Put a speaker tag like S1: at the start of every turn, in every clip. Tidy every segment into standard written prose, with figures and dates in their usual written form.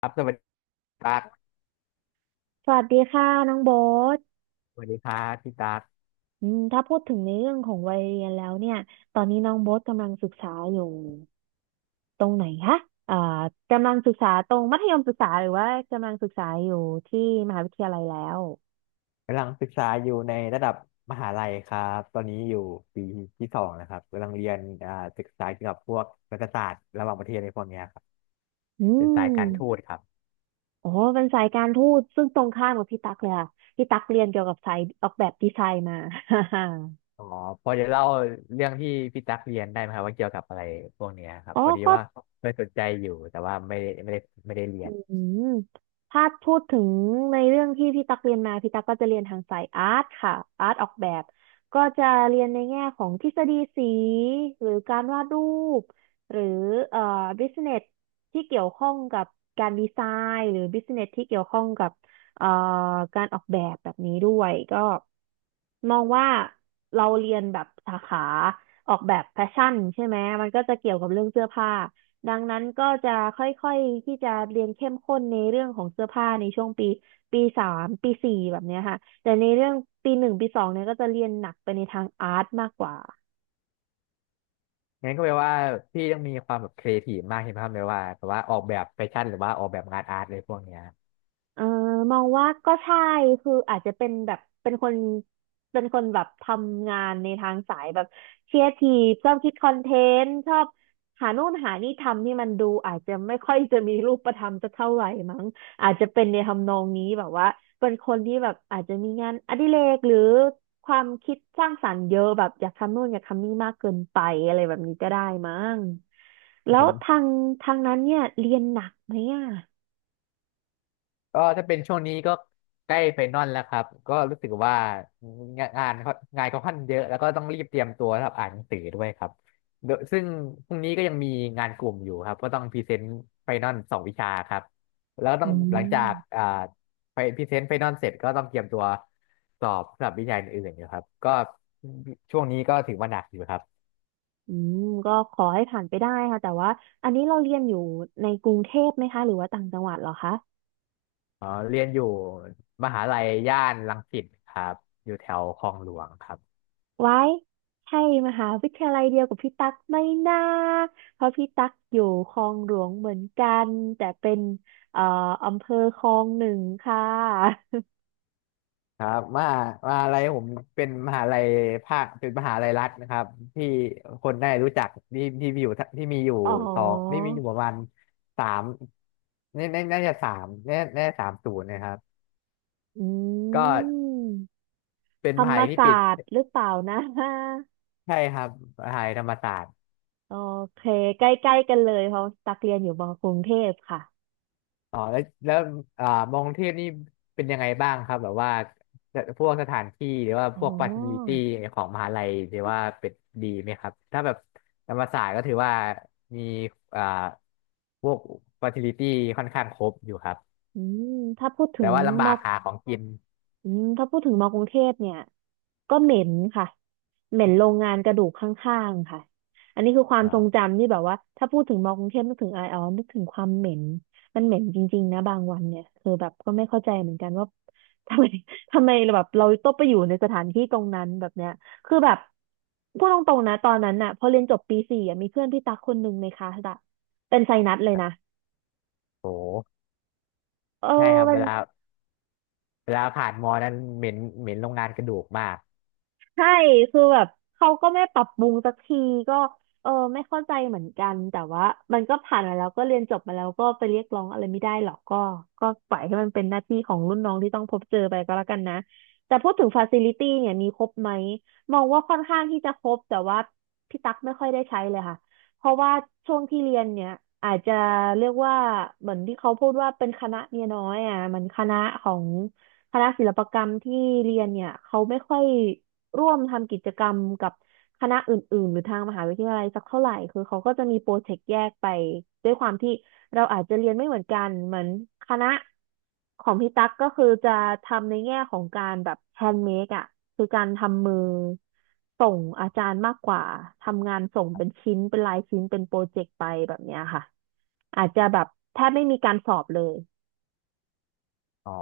S1: ครับสวัสดีตั๊ก
S2: สวัสดีค่ะน้องโบ๊ท
S1: สวัสดีครับพี่ตั๊ก
S2: ถ้าพูดถึงในเรื่องของวัยเรียนแล้วเนี่ยตอนนี้น้องโบ๊ทกำลังศึกษาอยู่ตรงไหนคะอ่ากำลังศึกษาตรงมัธยมศึกษาหรือว่ากำลังศึกษาอยู่ที่มหาวิทยาลัยแล้ว
S1: กำลังศึกษาอยู่ในระดับมหาลัยครับตอนนี้อยู่ปีที่สองนะครับกำลังเรียนศึกษาเกี่ยวกับพวกรัฐศาสตร์ระหว่างประเทศในพวกเนี้ยครับ
S2: อื
S1: เป็นสาย
S2: ม
S1: การทูตครับ
S2: โอ้เป็นสายการทูตซึ่งตรงข้ามกับพี่ตั๊กเลยค่ะพี่ตั๊กเรียนเกี่ยวกับสายออกแบบดีไซน์มา
S1: อ๋อพอจะเล่าเรื่องที่พี่ตั๊กเรียนได้ไหมครับว่าเกี่ยวกับอะไรพวกเนี้ยครับ
S2: อ๋อ
S1: พอดี
S2: ก็
S1: ว่าเคยสนใจอยู่แต่ว่าไม่ได้เรีย
S2: อื
S1: น
S2: มถ้าพูดถึงในเรื่องที่พี่ตักเรียนมาพี่ตักก็จะเรียนทางสายอาร์ตค่ะอาร์ตออกแบบก็จะเรียนในแง่ของทฤษฎีสีหรือการวาดรูปหรือเอ่อบิสเนสที่เกี่ยวข้องกับการดีไซน์หรือบิสเนสที่เกี่ยวข้องกับเอ่อการออกแบบแบบนี้ด้วยก็มองว่าเราเรียนแบบสาขาออกแบบแฟชั่นใช่ไหมมันก็จะเกี่ยวกับเรื่องเสื้อผ้า ดังนั้นก็จะค่อยๆที่จะเรียนเข้มข้นในเรื่องของเสื้อผ้าในช่วงปีปีสามปีสี่แบบเนี้ยค่ะแต่ในเรื่องปีหนึ่งปีสองเนี่ยก็จะเรียนหนักไปในทางอาร์ตมากกว่า
S1: งั้นก็แปลว่าพี่ต้องมีความแบบครีเอทีฟมากใช่ไหมครับแปลว่าแบบว่าออกแบบแฟชั่นหรือว่าออกแบบงานอาร์ตอะไรพวกเนี้ย
S2: เออมองว่าก็ใช่คืออาจจะเป็นแบบเป็นคนแบบทำงานในทางสายแบบเครีเอทีฟชอบคิดคอนเทนต์ชอบหานู่นหานี่ทำที่มันดูอาจจะไม่ค่อยจะมีรูปธรรมสักเท่าไหร่มั้งอาจจะเป็นในทำนองนี้แบบว่าเป็นคนที่แบบอาจจะมีงานอดิเรกหรือความคิดสร้างสรรค์เยอะแบบอยากทำนู่นอยากทำนี่มากเกินไปอะไรแบบนี้ก็ได้มั้งแล้
S1: ผ
S2: ว
S1: ม
S2: ทางนั้นเนี่ยเรียนหนักไหมอ่ะ
S1: ก็ถ้าเป็นช่วงนี้ก็ใกล้ไฟนอลแล้วครับก็รู้สึกว่างานเขาค่อนเยอะแล้วก็ต้องรีบเตรียมตัวสำหรับอ่านหนังสือด้วยครับโดยซึ่งพรุ่งนี้ก็ยังมีงานกลุ่มอยู่ครับก็ต้องพรีเซนต์ไฟนอลสองวิชาครับแล้วต้อง
S2: อื
S1: หลังจาก
S2: ม
S1: ไปพรีเซนต์ไฟนอลเสร็จก็ต้องเตรียมตัวสอบสำหรับวิชาอื่นๆอยู่ครับก็ช่วงนี้ก็ถือว่าหนักอยู่ครับ
S2: อืมก็ขอให้ผ่านไปได้ค่ะแต่ว่าอันนี้เราเรียนอยู่ในกรุงเทพไหมคะหรือว่าต่างจังหวัดเหรอคะ
S1: อ๋อเรียนอยู่มหาลัยย่านรังสิตครับอยู่แถวคลองหลวงครับ
S2: ไว้ใช่มหาวิทยาลัยเดียวกับพี่ตั๊กไม่น่าเพราะพี่ตั๊กอยู่คลองหลวงเหมือนกันแต่เป็นเอ่ออำเภอคลองหนึ่งค่ะ
S1: ครับมหาลัยผมเป็นมหาลัยภาคเป็นมหาลัยรัฐนะครับที่คนได้รู้จักที่มีอยู่
S2: อ๋อ
S1: สองที่มีอยู่ประมาณสามน่าน่าน่าจะสามน่าน่าจะสามศูนย์นะครับ
S2: อื
S1: ก็
S2: ม
S1: เป็น
S2: ธร
S1: ม
S2: ร
S1: หา
S2: ม
S1: ลัยที่
S2: ศา
S1: ปิด
S2: สตร์หรือเปล่านะ
S1: ใช่ครับมหาลัยธรรมศาสตร์
S2: โอเคใกล้ๆกันเลยเพราะตักเรียนอยู่มอกรุงเทพค่ะ
S1: อ๋อแล้วอ่ามองเทพนี่เป็นยังไงบ้างครับแบบว่าพวกสถานที่หรือว่า
S2: อ๋
S1: พวกฟาซิลิ
S2: อ
S1: ตี้ของมหาลัยหรือว่าเป็นดีไหมครับถ้าแบบธรรมศาสตร์ก็ถือว่ามีอ่าพวกฟาซิลิตี้ค่อนข้างครบอยู่ครับ
S2: อืมถ้าพูดถึ
S1: แต่
S2: ง
S1: ว่าลำบา
S2: ม
S1: กหาของกิน
S2: อืมถ้าพูดถึงมอกรุงเทพเนี่ยก็เหม็นค่ะเหม็นโรงงานกระดูกข้างๆค่ะอันนี้คือความทรง
S1: อ่า
S2: จำที่แบบว่าถ้าพูดถึงมอกรุงเทพนึกถึงไรออนึกถึงความเหม็นมันเหม็นจริงๆนะบางวันเนี่ยคือแบบก็ไม่เข้าใจเหมือนกันว่าทำไม ทำไมแบบเราต้องไปอยู่ในสถานที่ตรงนั้นแบบเนี้ยคือแบบพูดตรงๆนะตอนนั้นน่ะพอเรียนจบปีสี่อะมีเพื่อนพี่ตักคนหนึ่งในคลาสอะเป็นไซนัสเลยนะ
S1: โห
S2: เออ
S1: ใช่ครับ
S2: มั
S1: เว
S2: น
S1: ลาเวลาผ่านมอนั้นเหม็นเหม็นโรงงานกระดูกมาก
S2: ใช่คือแบบเขาก็ไม่ปรับปรุงสักทีก็เออไม่เข้าใจเหมือนกันแต่ว่ามันก็ผ่านมาแล้วก็เรียนจบมาแล้วก็ไปเรียกร้องอะไรไม่ได้หรอกก็ก็ปล่อยให้มันเป็นหน้าที่ของรุ่นน้องที่ต้องพบเจอไปก็แล้วกันนะแต่พูดถึงฟาซิลิตี้เนี่ยมีครบไหมมองว่าค่อนข้างที่จะครบแต่ว่าพี่ตั๊กไม่ค่อยได้ใช้เลยค่ะเพราะว่าช่วงที่เรียนเนี่ยอาจจะเรียกว่าเหมือนที่เขาพูดว่าเป็นคณะเมียน้อยอ่ะมันคณะของคณะศิลปกรรมที่เรียนเนี่ยเขาไม่ค่อย ร่วมทำกิจกรรมกับคณะอื่นๆหรือทางมหาวิทยาลัยสักเท่าไหร่คือเขาก็จะมีโปรเจกต์แยกไปด้วยความที่เราอาจจะเรียนไม่เหมือนกันเหมือนคณะของพี่ตั๊กก็คือจะทำในแง่ของการแบบแฮนด์เมดอ่ะคือการทำมือส่งอาจารย์มากกว่าทำงานส่งเป็นชิ้นเป็นลายชิ้นเป็นโปรเจกต์ไปแบบเนี้ยค่ะอาจจะแบบแทบไม่มีการสอบเลย
S1: อ๋อ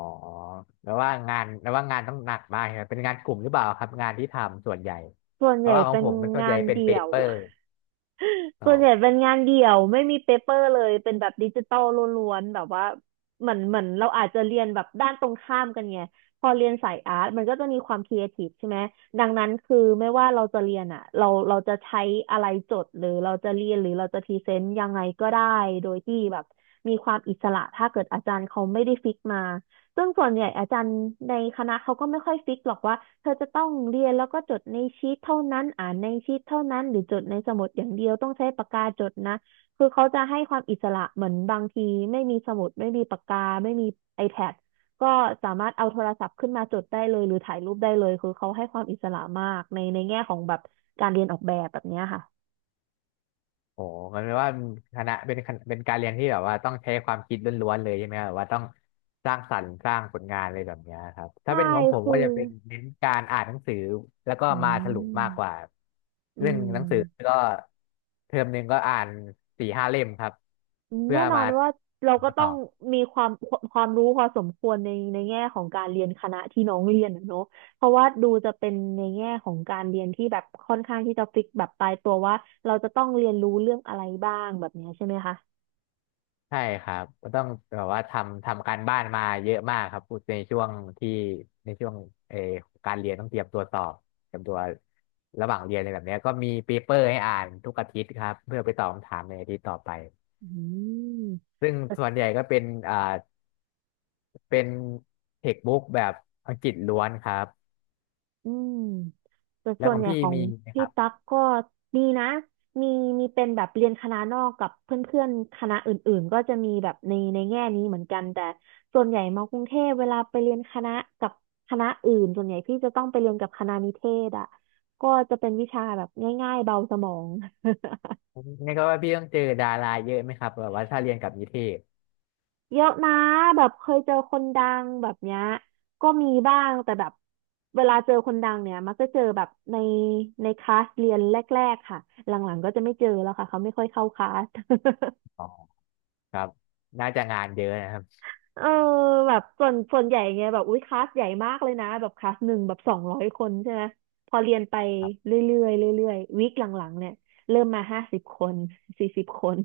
S1: แล้วว่างานต้องหนักมากใช่ไหมเป็นงานกลุ่มหรือเปล่าครับงานที่ทำส่วนใหญ่
S2: ส่วน
S1: เพ
S2: ให
S1: ราะ
S2: ญ่
S1: ว่าของ
S2: เป็น
S1: ผมมันส่วน
S2: งา
S1: ใหญ่
S2: น
S1: เป็นเป
S2: เดี่ยว
S1: เปอร์อ๋
S2: ส่
S1: อ
S2: วนใหญ่เป็นงานเดี่ยวไม่มีเปเปอร์เลยเป็นแบบดิจิตอลล้วนๆแบบว่าเหมือนเราอาจจะเรียนแบบด้านตรงข้ามกันไงพอเรียนสายอาร์ตมันก็จะมีความครีเอทีฟใช่ไหมดังนั้นคือไม่ว่าเราจะเรียนอ่ะเราจะใช้อะไรจดหรือเราจะเรียนหรือเราจะพรีเซนต์ยังไงก็ได้โดยที่แบบมีความอิสระถ้าเกิดอาจารย์เขาไม่ได้ฟิกมา ซึ่งส่วนใหญ่อาจารย์ในคณะเขาก็ไม่ค่อยฟิกหรอกว่าเธอจะต้องเรียนแล้วก็จดในชีทเท่านั้นอ่านในชีทเท่านั้นหรือจดในสมุดอย่างเดียวต้องใช้ปากกาจดนะคือเขาจะให้ความอิสระเหมือนบางทีไม่มีสมุดไม่มีปากกาไม่มี iPad ก็สามารถเอาโทรศัพท์ขึ้นมาจดได้เลยหรือถ่ายรูปได้เลยคือเขาให้ความอิสระมากในแง่ของแบบการเรียนออกแบบแบบเนี้ยค่ะ
S1: โอ้มันแปลว่าคณะเป็นการเรียนที่แบบว่าต้องใช้ความคิดล้วนๆเลยใช่ไหมครับแบบว่าต้องสร้างสรรค์สร้างผลงานอะไรแบบเนี้ยครับถ้า
S2: ใช่
S1: เป็นของผม
S2: คื
S1: ก็
S2: อ
S1: จะเป็นเน้นการอ่านหนังสือแล้วก็
S2: อื
S1: มาสรุป
S2: ม
S1: มากกว่า
S2: อื
S1: เรื่องห
S2: ม
S1: นังสือก็เทอมหนึ่งก็อ่านสี่ห้าเล่มครับเพื่
S2: แน่
S1: อ
S2: นอ
S1: มา
S2: นว่าเราก็
S1: มาต
S2: ต้อ
S1: อ
S2: ง
S1: บ
S2: มีความรู้พอสมควรในแง่ของการเรียนคณะที่น้องเรียนอะเนาะเพราะว่าดูจะเป็นในแง่ของการเรียนที่แบบค่อนข้างที่จะฟิกแบบตายตัวว่าเราจะต้องเรียนรู้เรื่องอะไรบ้างแบบเนี้ยใช่ไหมคะ
S1: ใช่ครับก็ต้องแบบว่าทำการบ้านมาเยอะมากครับในช่วงที่ในช่วงเออการเรียนต้องเตรียมตัวสอบเตรียมตัวระหว่างเรียนอะไรแบบเนี้ยก็มีเปเปอร์ให้อ่านทุกอาทิตย์ครับเพื่อไปตอบคำถามในอาทิตย์ต่อไป
S2: อืม
S1: ซึ่งส่วนใหญ่ก็เป็นอ่าเป็นเทคบุ๊กแบบอังกฤษล้วนครับ
S2: อืมแต่
S1: แล้
S2: ส่
S1: ว
S2: ว
S1: ข
S2: น
S1: อ
S2: ให
S1: ง
S2: ญ่
S1: พี่
S2: ของ
S1: มีไหมค
S2: พี่
S1: รับ
S2: ตั๊กก็มีนะมีมีเป็นแบบเรียนคณะนอกกับเพื่อนๆคณะอื่นๆก็จะมีแบบในในแง่นี้เหมือนกันแต่ส่วนใหญ่มากรุงเทพเวลาไปเรียนคณะกับคณะอื่นส่วนใหญ่พี่จะต้องไปเรียนกับคณะนิเทศอ่ะก็จะเป็นวิชาแบบง่ายๆเบาสมอง
S1: นี่ก็ว่าพี่ต้องเจอดาราเยอะไหมครับแบบว่าถ้าเรียนกับนิเทศ
S2: เยอะนะแบบเคยเจอคนดังแบบเนี้ยก็มีบ้างแต่แบบเวลาเจอคนดังเนี่ยมักจะเจอแบบในคลาสเรียนแรกๆค่ะหลังๆก็จะไม่เจอแล้วค่ะเขาไม่ค่อยเข้าคลาส
S1: อ๋อครับน่าจะงานเยอะนะครับ
S2: เออแบบส่วนใหญ่เงี้ยแบบอุ้ยคลาสใหญ่มากเลยนะแบบคลาสหนึ่งแบบ200 คนใช่ไหมพอเรียนไปเรื่อยๆเรื่อยๆวีคหลังๆเนี่ยเริ่มมา50 คน40 คน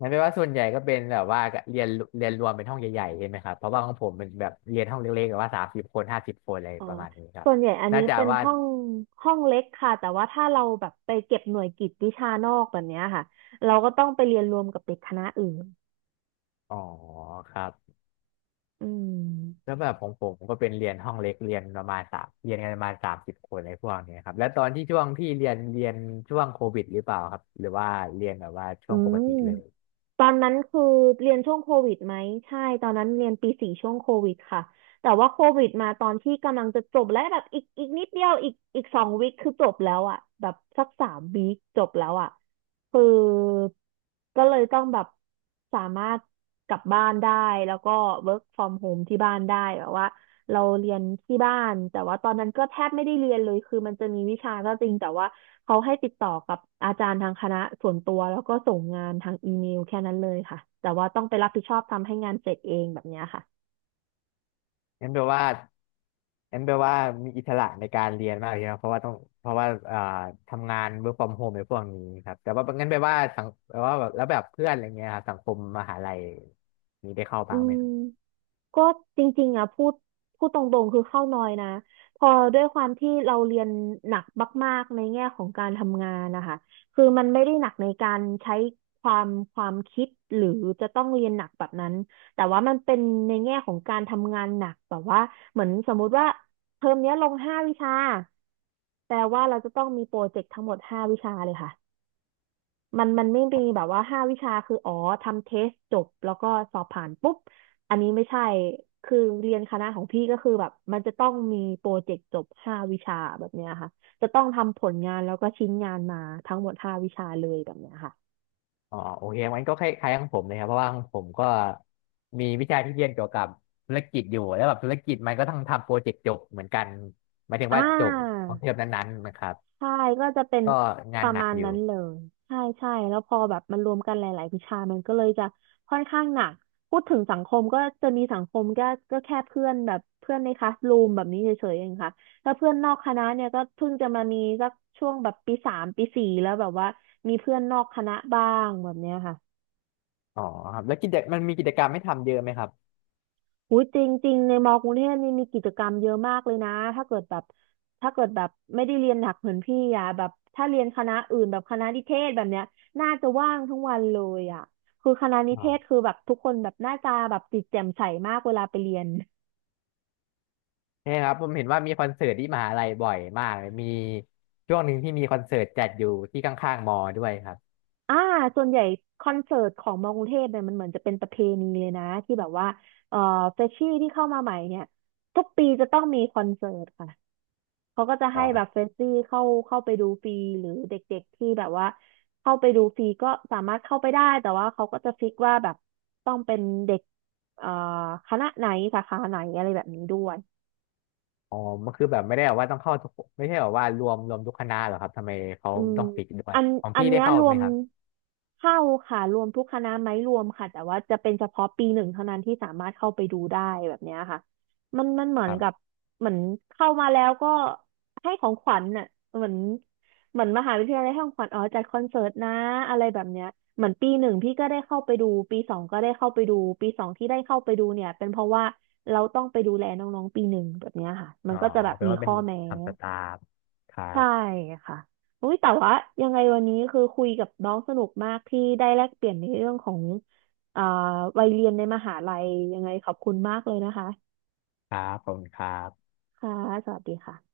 S1: มันเปลว่าส่วนใหญ่ก็เป็นแบบว่าเรียนเรียนรวมเป็นห้องใหญ่ๆใช่ไหมครับเพราะว่าของผมมันแบบเรียนห้องเล็กๆแบบว่าสามสิบคนห้าสิบคนอะไร
S2: อ๋อ
S1: ประมาณนี้ครับ
S2: ส่วนใหญ่อัน
S1: น่า
S2: นี้
S1: จะ
S2: เป็น
S1: ว่า
S2: ห้องเล็กค่ะ แต่ว่าถ้าเราแบบไปเก็บหน่วยกิตวิชานอกแบบเนี้ยค่ะ เราก็ต้องไปเรียนรวมกับเด็กคณะอื่น
S1: อ๋อครับ
S2: อื
S1: แล้
S2: ม
S1: วแบบของผมก็เป็นเรียนห้องเล็กเรียนประมาณสามเรียนกันประมาณสามสิบคนอะไรพวกเนี้ยครับแล้วตอนที่ช่วงที่เรียนช่วงโควิดหรือเปล่าครับหรือว่าเรียนแบบว่าช่
S2: อื
S1: วงปก
S2: ม
S1: ติเลย
S2: ตอนนั้นคือเรียนช่วงโควิดไหมใช่ตอนนั้นเรียนปีสี่ช่วงโควิดค่ะแต่ว่าโควิดมาตอนที่กำลังจะจบและแบบอีกนิดเดียวอีกสองวิคคือจบแล้วอ่ะแบบสักสามวีคจบแล้วอ่ะคือก็เลยต้องแบบสามารถกลับบ้านได้แล้วก็ work from home ที่บ้านได้แบบว่า เราเรียนที่บ้านแต่ว่าตอนนั้นก็แทบไม่ได้เรียนเลยคือมันจะมีวิชาก็จริงแต่ว่าเขาให้ติดต่อกับอาจารย์ทางคณะส่วนตัวแล้วก็ส่งงานทางอีเมลแค่นั้นเลยค่ะแต่ว่าต้องไปรับผิดชอบทำให้งานเสร็จเองแบบเนี้ยค่ะ
S1: งั้นแปลว่างั้นแปลว่ามีอิสระในการเรียนมากเลยนะเพราะว่าต้องเพราะว่าทำงาน work from home ในพวกนี้ครับแต่ว่างั้นแปลว่าสังแปลว่าแบบแล้วแบบเพื่อนอะไรเงี้ยครับสังคมมหาลัยมีได้เข้า
S2: อื
S1: บ้างไหมครับ
S2: มก็จริงๆอ่ะพูดตรงๆคือเข้าน้อยนะพอด้วยความที่เราเรียนหนักมากๆในแง่ของการทำงานนะคะคือมันไม่ได้หนักในการใช้ความคิดหรือจะต้องเรียนหนักแบบนั้นแต่ว่ามันเป็นในแง่ของการทำงานหนักแบบว่าเหมือนสมมุติว่าเทอมเนี้ยลงห้าวิชาแปลว่าเราจะต้องมีโปรเจกต์ทั้งหมดห้าวิชาเลยค่ะ มันไม่มีแบบว่าห้าวิชาคืออ๋อทำเทสจบแล้วก็สอบผ่านปุ๊บอันนี้ไม่ใช่คือเรียนคณะของพี่ก็คือแบบมันจะต้องมีโปรเจกต์จบห้าวิชาแบบเนี้ยค่ะจะต้องทำผลงานแล้วก็ชิ้นงานมาทั้งหมดห้าวิชาเลยแบบเนี้ยค่ะ
S1: อ๋อโอเคงั้นก็คล้ายๆของผมเลยครับเพราะว่าของผมก็มีวิชาที่เรียนเกี่ยวกับธุรกิจอยู่แล้วแบบธุรกิจมันก็ต้องทำโปรเจกต์จบเหมือนกันหมายถึงว่า
S2: อ่า
S1: จบของเทอมนั้นๆนะครับ
S2: ใช่ก็จะเป็น
S1: ก็
S2: ป
S1: งาน
S2: ระ
S1: หนั
S2: มา
S1: ก
S2: ณ
S1: อยู่
S2: นั้นเลยใช่ใช่แล้วพอแบบมันรวมกันหลายๆวิชามันก็เลยจะค่อนข้างหนักพูดถึงสังคมก็จะมีสังคมก็ก็แค่เพื่อนแบบเพื่อนในคลาสรูมแบบนี้เฉยๆ เองค่ะแล้วเพื่อนนอกคณะเนี่ยก็เพิ่งจะมามีสักช่วงแบบปีสามปีสี่แล้วแบบว่ามีเพื่อนนอกคณะบ้างแบบเนี้ยค่ะ
S1: อ๋อครับแล้วมันมีกิจกรรมให้ทำเยอะไหมครับ
S2: อุ้ยจริงๆในมอกรุงเทพนี่มีกิจกรรมเยอะมากเลยนะถ้าเกิดแบบถ้าเกิดแบบไม่ได้เรียนหนักเหมือนพี่อ่ะแบบถ้าเรียนคณะอื่นแบบคณะนิเทศแบบเนี้ยน่าจะว่างทั้งวันเลยอ่ะคือคณะนิเทศคือแบบทุกคนแบบหน้าตาแบบจิตแจ่มใสมากเวลาไปเรียน
S1: เนี่ยครับผมเห็นว่ามีคอนเสิร์ตที่มหาลัยบ่อยมากเลยมีช่วงหนึ่งที่มีคอนเสิร์ตจัดอยู่ที่ข้างๆมอด้วยครับ
S2: อ่าส่วนใหญ่คอนเสิร์ตของมอกรุงเทพเนี่ยมันเหมือนจะเป็นประเพณีเลยนะที่แบบว่าเอ่อเฟชชี่ที่เข้ามาใหม่เนี่ยทุกปีจะต้องมีคอนเสิร์ตค่ะ เขาก็จะ
S1: อ๋
S2: ให้แบบ
S1: อ
S2: เฟรชชี่เข้าไปดูฟรีหรือเด็กๆที่แบบว่าเข้าไปดูฟรีก็สามารถเข้าไปได้แต่ว่าเขาก็จะฟิกว่าแบบต้องเป็นเด็กเอ่อคณะไหนสาขาไหนอะไรแบบนี้ด้วย
S1: อ๋อมันคือแบบไม่ได้แบบว่าต้องเข้าทุกไม่ใช่แบบว่ารวมทุกคณะเหรอครับทำไมเขา
S2: อืม
S1: ต้องปิดด้วย
S2: อัน
S1: ของ
S2: อัน
S1: พี่ได้
S2: เนี้ย
S1: เข้า
S2: รว
S1: ไหม
S2: ม
S1: ครับ
S2: เข้าค่ะรวมทุกคณะไหมรวมค่ะแต่ว่าจะเป็นเฉพาะปีหนึ่งเท่านั้นที่สามารถเข้าไปดูได้แบบเนี้ยค่ะมันเหมื
S1: ค
S2: อน
S1: รั
S2: กับ
S1: บ
S2: เหมือนเข้ามาแล้วก็ให้ของขวัญน่ะเหมือนเหมือนมหาวิทยาลัยให้ของขวัญอ๋อจัดคอนเสิร์ตนะอะไรแบบเนี้ยเหมือนปีหนึ่งพี่ก็ได้เข้าไปดูปีสองก็ได้เข้าไปดูปีสองที่ได้เข้าไปดูเนี่ยเป็นเพราะว่าเราต้องไปดูแลน้องๆปีหนึ่งแบบเนี้ยค่ะมั
S1: อ๋
S2: น
S1: อ
S2: ก็จะแบบ
S1: แปล
S2: มี
S1: ว่าเป็
S2: ข้
S1: น
S2: อแม้
S1: ทำสตาฟครั
S2: ใช่
S1: บ
S2: ค่ะอุ้ยแต่ว่ายังไงวันนี้คือคุยกับน้องสนุกมากที่ได้แลกเปลี่ยนในเรื่องของอ่าวัยเรียนในมหาลัยยังไงขอบคุณมากเลยนะคะ
S1: ครับขอบคุณครับ
S2: ค่ะสวัสดีค่ะ